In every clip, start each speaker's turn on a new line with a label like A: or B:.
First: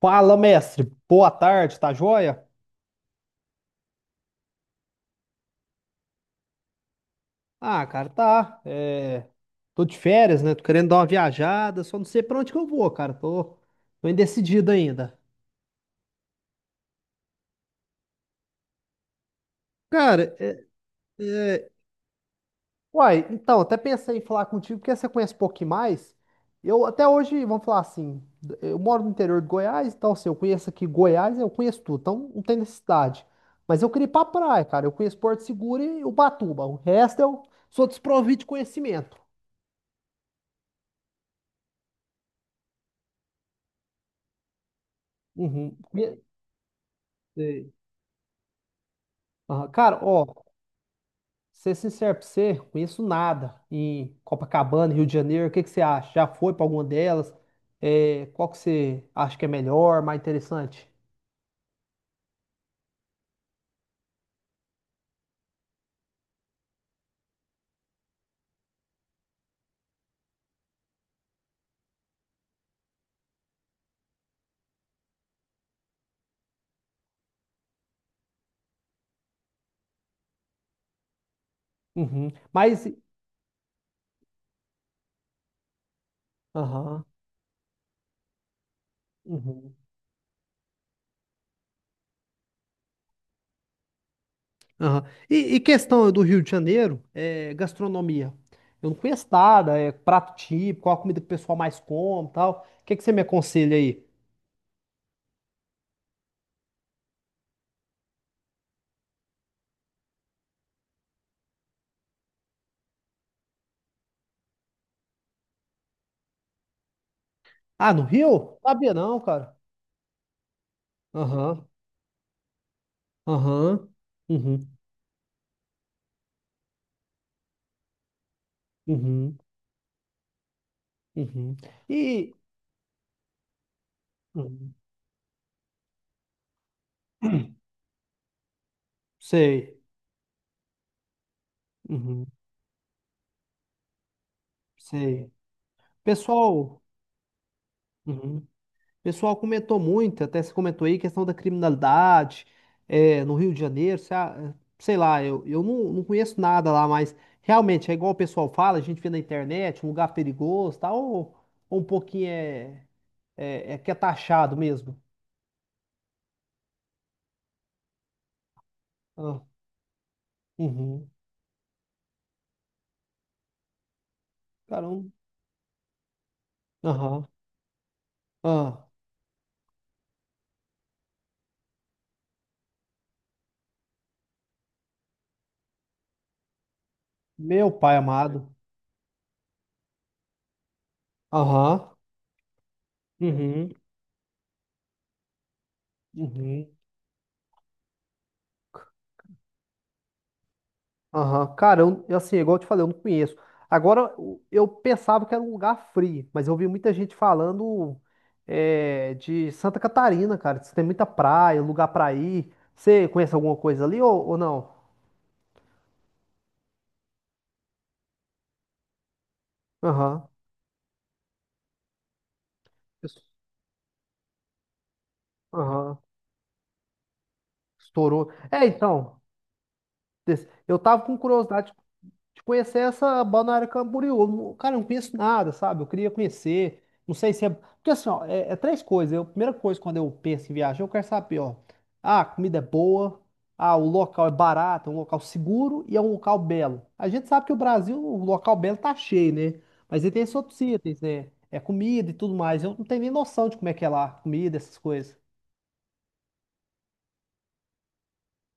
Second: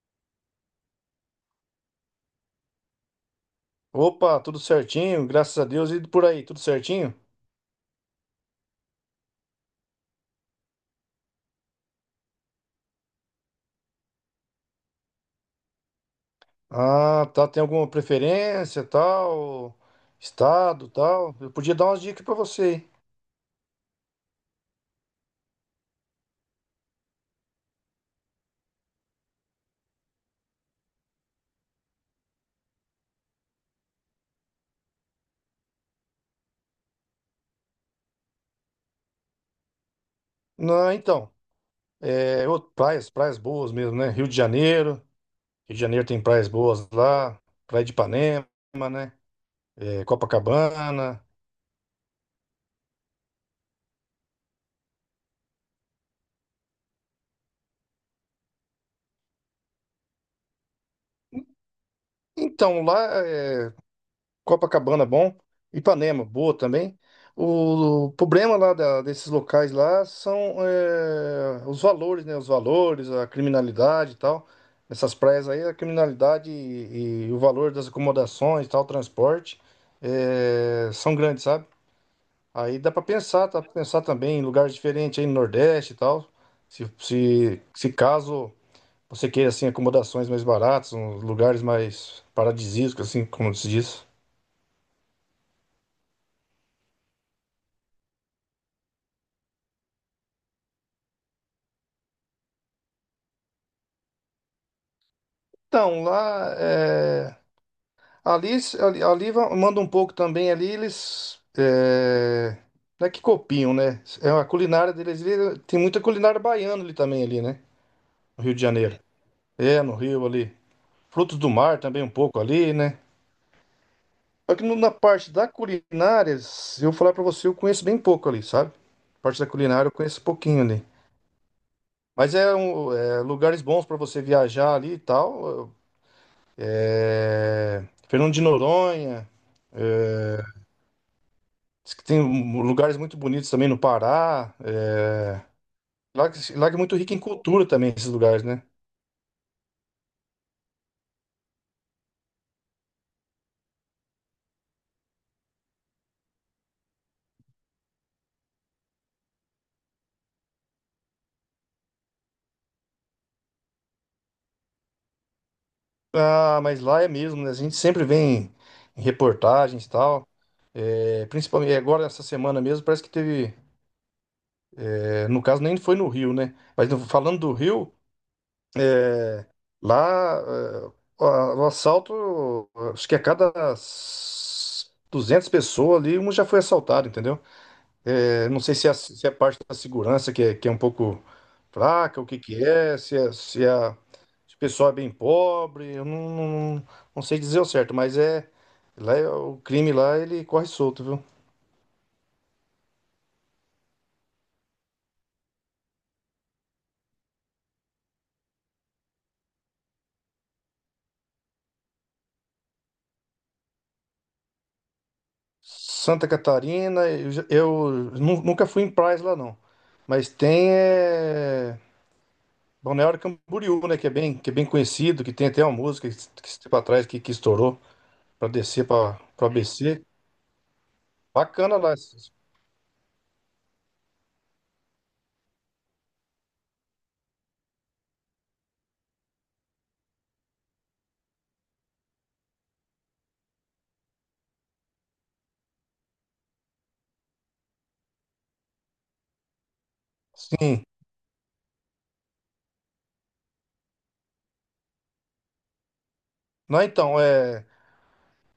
A: Fala, mestre. Boa tarde, tá joia?
B: Opa, tudo certinho, graças a Deus. E por aí, tudo certinho?
A: Ah, cara, tá. Tô de férias, né? Tô querendo dar uma viajada, só não sei pra onde que eu vou, cara. Tô indecidido ainda.
B: Ah, tá. Tem alguma preferência, tal,
A: Cara,
B: estado, tal? Eu
A: é,
B: podia dar umas dicas pra você, hein?
A: então, até pensei em falar contigo, porque você conhece um pouquinho mais. Eu até hoje, vamos falar assim, eu moro no interior de Goiás, então, assim, eu conheço aqui Goiás, eu conheço tudo, então não tem necessidade. Mas eu queria ir pra praia, cara. Eu conheço Porto Seguro e Ubatuba. O resto eu sou desprovido de conhecimento.
B: Não, então, ô, praias boas mesmo, né? Rio de
A: Uhum.
B: Janeiro tem praias boas lá,
A: Sei.
B: Praia de Ipanema, né?
A: Aham. Cara,
B: É,
A: ó,
B: Copacabana.
A: ser sincero pra você, conheço nada em Copacabana, Rio de Janeiro. O que que você acha? Já foi pra alguma delas? É, qual que você acha que é melhor, mais interessante?
B: Então, lá, é, Copacabana, bom. Ipanema, boa também. O problema desses locais lá são os valores, né? Os valores, a criminalidade e tal. Essas praias aí, a criminalidade e o valor das acomodações e tal, transporte, é, são grandes, sabe?
A: Uhum.
B: Aí
A: Mas,
B: dá pra pensar também em lugares diferentes aí no Nordeste e tal. Se,
A: aham,
B: se, se caso você queira, assim,
A: uhum,
B: acomodações mais baratas, uns lugares mais paradisíacos, assim, como se diz.
A: aham. E questão do Rio de Janeiro, é, gastronomia. Eu não conheço nada, é prato típico, qual a comida que o pessoal mais come, e tal. O que que você me aconselha aí?
B: Então, lá, ali, se- ali, manda um pouco também, ali eles, é, não é que copiam, né? É a culinária deles, ali, tem muita culinária baiana ali também, ali, né?
A: Ah, no
B: No Rio
A: Rio?
B: de
A: Sabia
B: Janeiro.
A: não, cara.
B: É, no Rio ali. Frutos do
A: Aham,
B: mar também um pouco ali, né?
A: aham,
B: Só que
A: uhum,
B: na parte da culinária, se eu falar pra você, eu conheço bem pouco ali, sabe?
A: uhum.
B: Parte da culinária eu conheço pouquinho ali.
A: Uhum. E
B: Mas é, é, lugares bons pra você
A: uhum.
B: viajar ali e tal. É, Fernando de Noronha,
A: Sei,
B: é, diz que tem
A: uhum.
B: um, lugares muito bonitos também no Pará. É,
A: Sei.
B: lá, lá que é
A: Pessoal,
B: muito rico em cultura também, esses lugares,
A: uhum.
B: né?
A: Pessoal comentou muito, até você comentou aí, questão da criminalidade é, no Rio de Janeiro, se a- eh, sei lá, eu não, não conheço nada lá, mas realmente é igual o pessoal fala, a gente vê na internet, um lugar perigoso, tal, ou um pouquinho é, é, é que é taxado mesmo.
B: Ah, mas lá é mesmo, né? A gente sempre vem em
A: Ah,
B: reportagens e tal.
A: uhum.
B: É, principalmente é, agora, essa semana mesmo, parece que teve.
A: Caramba.
B: É, no caso, nem foi no Rio, né? Mas
A: Aham.
B: falando do Rio,
A: Ah,
B: é, lá é, o o assalto, acho que a cada 200 pessoas ali, um já foi assaltado, entendeu?
A: meu pai
B: É,
A: amado.
B: não sei se é, se é a parte da segurança que é um pouco
A: Aham.
B: fraca, o que que é, se, é, se, é
A: Uhum.
B: a, se o pessoal é bem pobre, eu não,
A: Uhum.
B: não, não sei dizer o certo, mas é, o crime lá ele corre solto, viu?
A: Aham, cara, eu, assim, igual eu te falei, eu não conheço. Agora, eu pensava que era um lugar frio, mas eu vi muita gente falando é, de Santa Catarina, cara. Diz que tem muita praia, lugar pra ir. Você conhece alguma coisa ali ou não?
B: Santa Catarina, eu, eu nunca fui em praias lá não,
A: Aham.
B: mas tem é, Balneário
A: Isso.
B: Camboriú, né, que é bem conhecido, que tem até uma
A: Aham.
B: música que esse tempo atrás que estourou
A: Estourou.
B: para
A: É,
B: descer para
A: então,
B: o ABC,
A: eu tava com curiosidade
B: bacana lá,
A: de conhecer essa Balneário Camboriú. Cara, eu não conheço nada, sabe? Eu queria conhecer. Não sei se é. Porque assim, ó, é três coisas. A primeira coisa quando eu penso em viagem, eu quero saber, ó. Ah, a comida é boa. Ah, o local é barato, é um local seguro e é um local belo. A gente sabe que o Brasil, o local belo tá cheio, né? Mas aí tem esses outros
B: sim.
A: itens, né? É comida e tudo mais. Eu não tenho nem noção de como é que é lá, comida, essas coisas.
B: Não, então, é,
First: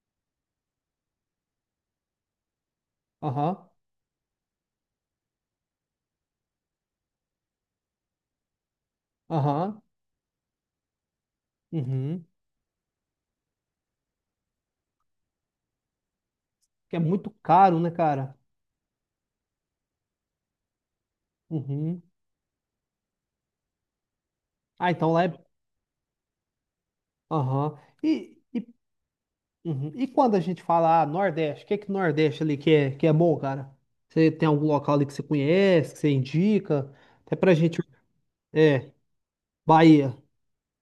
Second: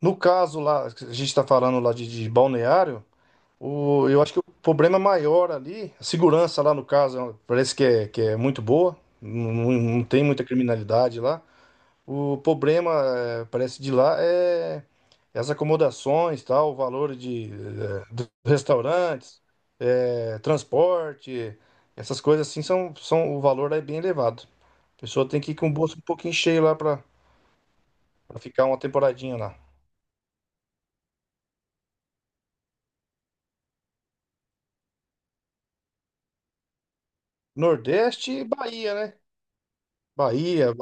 B: no caso lá, a gente está falando lá de balneário,
A: Aham,
B: o, eu acho que o problema maior ali, a segurança lá no caso, parece que é muito boa, não,
A: aham,
B: não tem muita criminalidade lá.
A: uhum.
B: O problema, eh, parece de lá, é as acomodações, tal, o
A: Porque é
B: valor
A: muito
B: de,
A: caro, né,
B: eh, dos
A: cara?
B: restaurantes, eh, transporte,
A: Uhum.
B: essas coisas assim, são, são, o valor é bem elevado.
A: Ah,
B: A
A: então lá é
B: pessoa tem que ir com o bolso um pouquinho cheio lá para
A: aham. E, e,
B: ficar uma temporadinha lá.
A: uhum. E quando a gente fala ah, Nordeste, o que que Nordeste ali que é bom, cara? Você tem algum local ali que você conhece, que você indica? Até pra gente.
B: Nordeste e
A: É,
B: Bahia, né?
A: Bahia.
B: Bahia,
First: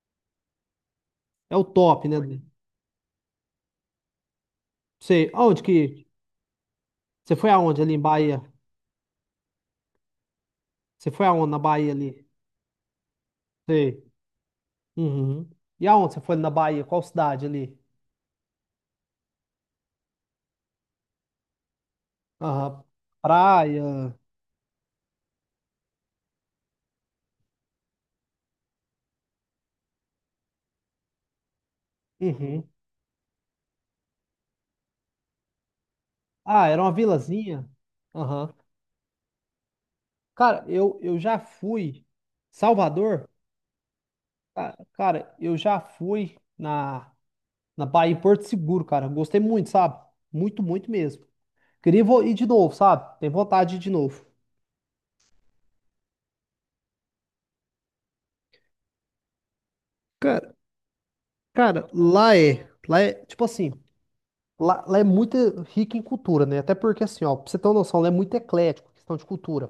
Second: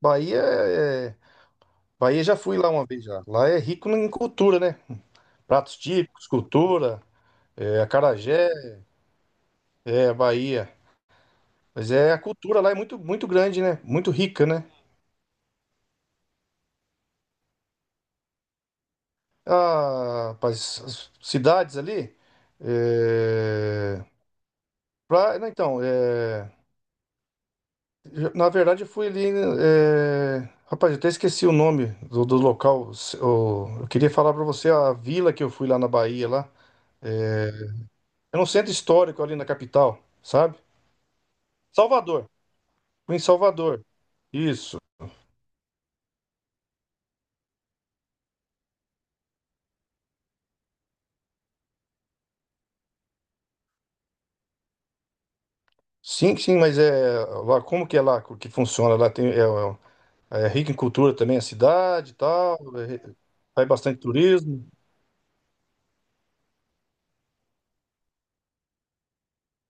B: Bahia é...
A: É o top, né?
B: Bahia já fui lá uma vez já. Lá é rico em cultura, né?
A: Sei. Aonde
B: Pratos
A: que.
B: típicos, cultura,
A: Você foi aonde
B: é,
A: ali em Bahia?
B: acarajé, é Bahia.
A: Você foi aonde na
B: Mas
A: Bahia
B: é a
A: ali?
B: cultura lá é muito muito grande, né?
A: Sei.
B: Muito rica, né?
A: Uhum. E aonde você foi na Bahia? Qual cidade ali?
B: Ah, rapaz, as cidades ali
A: Aham.
B: é...
A: Praia.
B: não, então, é... na verdade eu fui ali é... Rapaz, eu até esqueci o nome do, do
A: Uhum.
B: local. Eu queria falar pra você a vila que eu fui lá na Bahia lá.
A: Ah, era uma
B: É,
A: vilazinha.
B: é um
A: Aham.
B: centro histórico ali na capital, sabe?
A: Cara, eu já fui.
B: Salvador. Fui em
A: Salvador.
B: Salvador.
A: Ah,
B: Isso.
A: cara, eu já fui na, na Bahia em Porto Seguro, cara. Gostei muito, sabe? Muito, muito mesmo. Queria ir de novo, sabe? Tem vontade de ir de novo.
B: Sim, sim, mas é lá como que é lá que funciona? Lá tem é
A: Cara,
B: rica em cultura também a
A: cara,
B: cidade, e tal. É,
A: tipo
B: faz
A: assim,
B: bastante turismo.
A: lá é muito rica em cultura, né? Até porque, assim, ó, pra você ter uma noção, lá é muito eclético, questão de cultura.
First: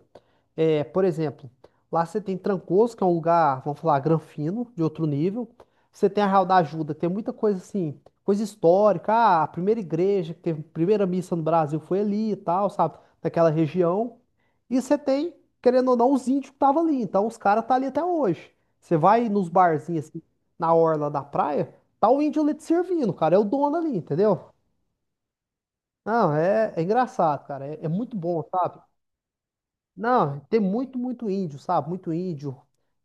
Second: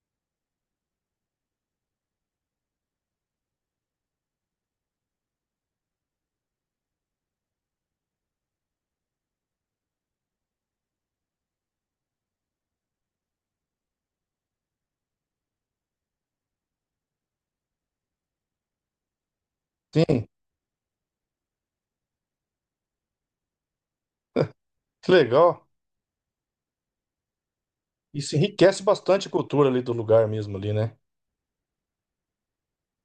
A: É, por exemplo, lá você tem Trancoso, que é um lugar, vamos falar, granfino, de outro nível. Você tem a Real da Ajuda, que tem muita coisa, assim, coisa histórica. Ah, a primeira igreja, que teve a primeira missa no Brasil foi ali e tal, sabe? Naquela região. E você tem, querendo ou não, os índios que estavam ali. Então, os caras tá ali até hoje. Você vai nos barzinhos, assim,
B: Sim,
A: na orla da praia, tá o índio ali te servindo, cara. É o dono ali, entendeu?
B: que legal.
A: Não, é engraçado, cara. É, é muito
B: Isso
A: bom, sabe?
B: enriquece bastante a cultura ali do lugar
A: Não, tem
B: mesmo ali,
A: muito,
B: né?
A: muito índio, sabe? Muito índio.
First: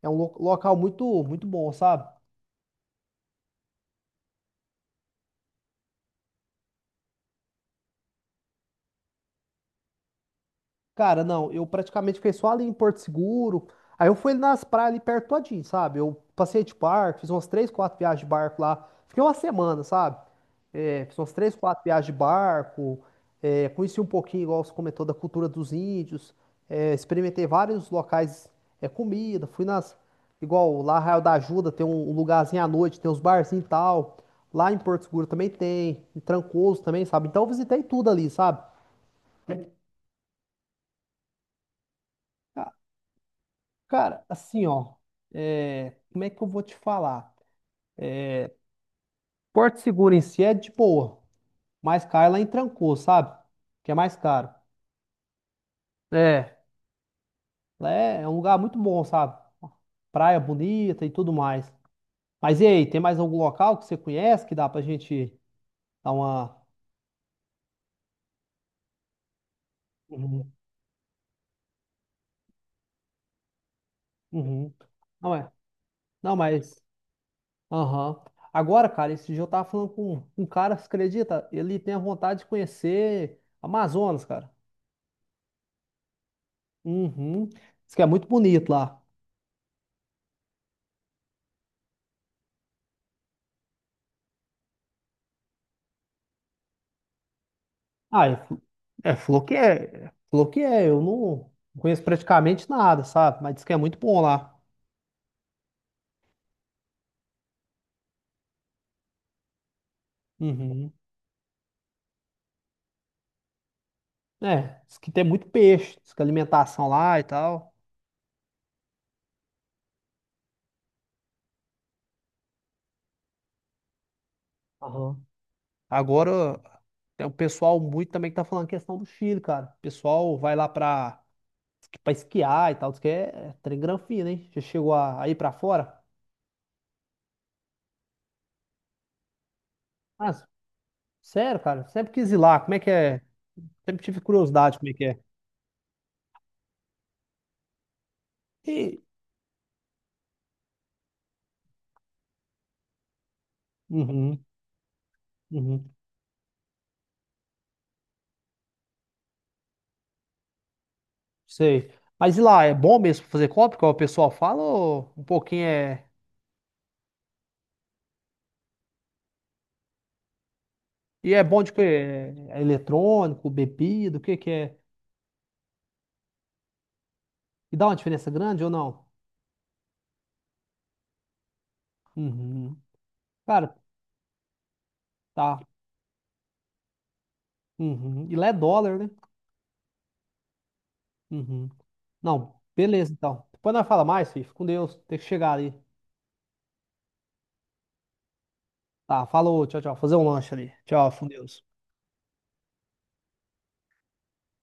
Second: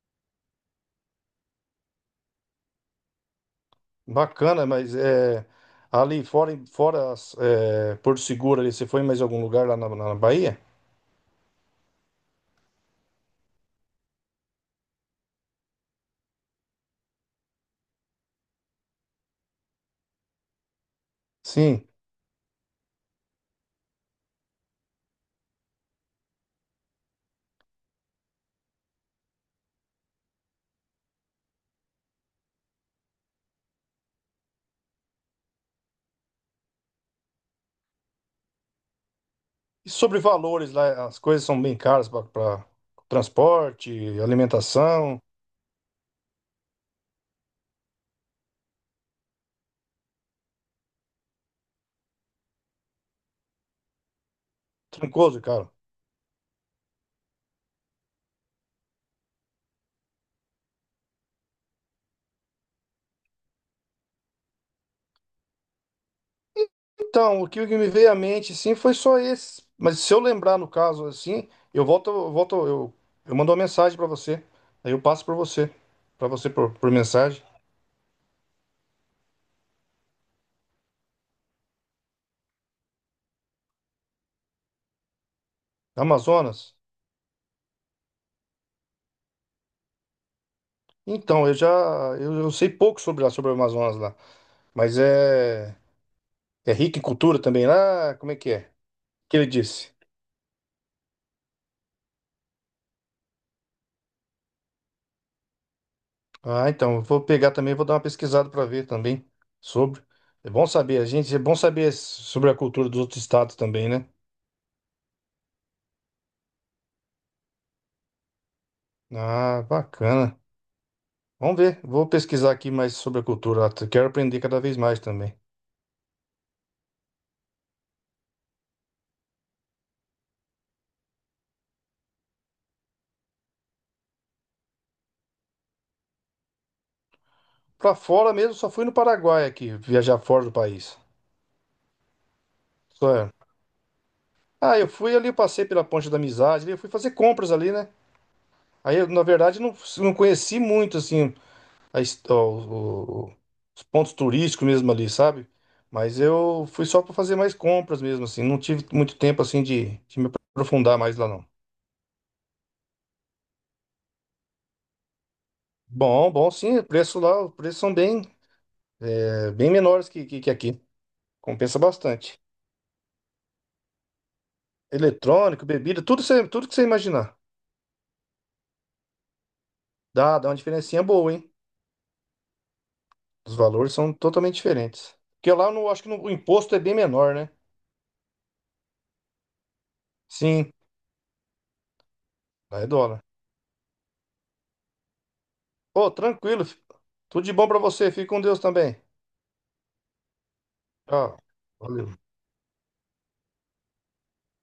A: É um local muito, muito bom, sabe?
B: Bacana, mas é ali fora as, é, Porto Seguro ali, você foi em mais algum lugar lá na Bahia?
A: Cara, não, eu praticamente fiquei só ali em Porto Seguro. Aí eu fui nas praias ali perto todinho, sabe? Eu passei de barco, fiz umas três, quatro viagens de barco lá. Fiquei uma semana, sabe? É, fiz umas três, quatro
B: Sim.
A: viagens de barco. É, conheci um pouquinho, igual você comentou, da cultura dos índios. É, experimentei vários locais, é, comida. Fui nas, igual lá Arraial da Ajuda, tem um lugarzinho à noite, tem uns barzinhos e tal. Lá em Porto Seguro também tem, em Trancoso também, sabe? Então eu visitei tudo ali, sabe?
B: E sobre valores lá, as coisas são bem caras para transporte,
A: Cara, assim, ó,
B: alimentação,
A: é, como é que eu vou te falar? Porto Seguro em si é de boa, mas caro é lá em Trancoso, sabe? Que é mais caro.
B: Trancoso, cara.
A: É, é um lugar muito bom, sabe? Praia bonita e tudo mais. Mas e aí, tem mais algum local que você conhece que dá pra gente dar uma.
B: Então, o que me veio à mente, sim, foi só esse. Mas se eu
A: Uhum,
B: lembrar, no caso, assim, eu volto, eu volto, eu, eu mando uma mensagem para você.
A: uhum.
B: Aí eu passo
A: Não
B: para
A: é?
B: você,
A: Não, mas.
B: por mensagem.
A: Aham. Agora, cara, esse dia eu tava falando com um cara, você acredita? Ele tem a vontade de conhecer Amazonas, cara.
B: Amazonas.
A: Uhum. Diz que é muito bonito lá.
B: Então, eu sei pouco sobre lá, sobre o Amazonas lá, mas é, é rico em cultura também lá.
A: Ah,
B: Como é que é? O que ele disse?
A: falou que é, eu não conheço praticamente nada, sabe? Mas diz que é muito bom lá.
B: Ah, então, eu vou pegar também, vou dar uma pesquisada para ver também sobre. É bom
A: Uhum.
B: saber, é bom saber sobre a cultura dos outros estados também, né?
A: É, diz que tem muito peixe, diz que a alimentação lá e tal.
B: Ah, bacana. Vamos ver, vou pesquisar aqui mais sobre a cultura, lá, quero aprender cada vez mais
A: Aham.
B: também.
A: Agora, tem um pessoal muito também que tá falando questão do Chile, cara. O pessoal vai lá pra esquiar e tal, diz que é, é trem granfino, hein? Já chegou a ir pra fora?
B: Pra fora mesmo, só fui no Paraguai aqui, viajar
A: Mas,
B: fora do país.
A: sério, cara, sempre quis ir lá, como é que
B: Só
A: é?
B: é.
A: Sempre tive curiosidade
B: Ah, eu
A: como é que
B: fui
A: é.
B: ali, eu passei pela Ponte da Amizade, ali, eu fui fazer compras ali, né? Aí,
A: E...
B: eu, na verdade, não conheci muito, assim, ó, o- os pontos
A: Uhum,
B: turísticos mesmo ali, sabe?
A: uhum.
B: Mas eu fui só para fazer mais compras mesmo, assim. Não tive muito tempo, assim, de me aprofundar mais lá, não.
A: Sei. Mas e lá, é bom mesmo fazer compra, como o pessoal fala, ou um pouquinho é.
B: Bom, bom, sim. O preço lá, os preços são bem, é, bem menores que aqui.
A: E é bom de
B: Compensa
A: quê?
B: bastante.
A: É eletrônico, bebida, o que que é?
B: Eletrônico, bebida, tudo, tudo que você imaginar.
A: E dá uma diferença grande ou não?
B: Dá uma diferencinha boa, hein?
A: Uhum.
B: Os
A: Cara,
B: valores são totalmente diferentes. Porque
A: tá.
B: lá, eu não, acho que o imposto é bem menor, né?
A: Uhum. E lá é dólar, né?
B: Sim,
A: Uhum. Não,
B: lá é
A: beleza
B: dólar.
A: então. Depois nós fala mais, filho. Fica com Deus. Tem que chegar ali.
B: Ô, tranquilo, fi. Tudo de bom para você. Fique com Deus também.
A: Tá, falou, tchau, tchau. Fazer um lanche ali. Tchau, fica com
B: Tchau.
A: Deus.
B: Valeu.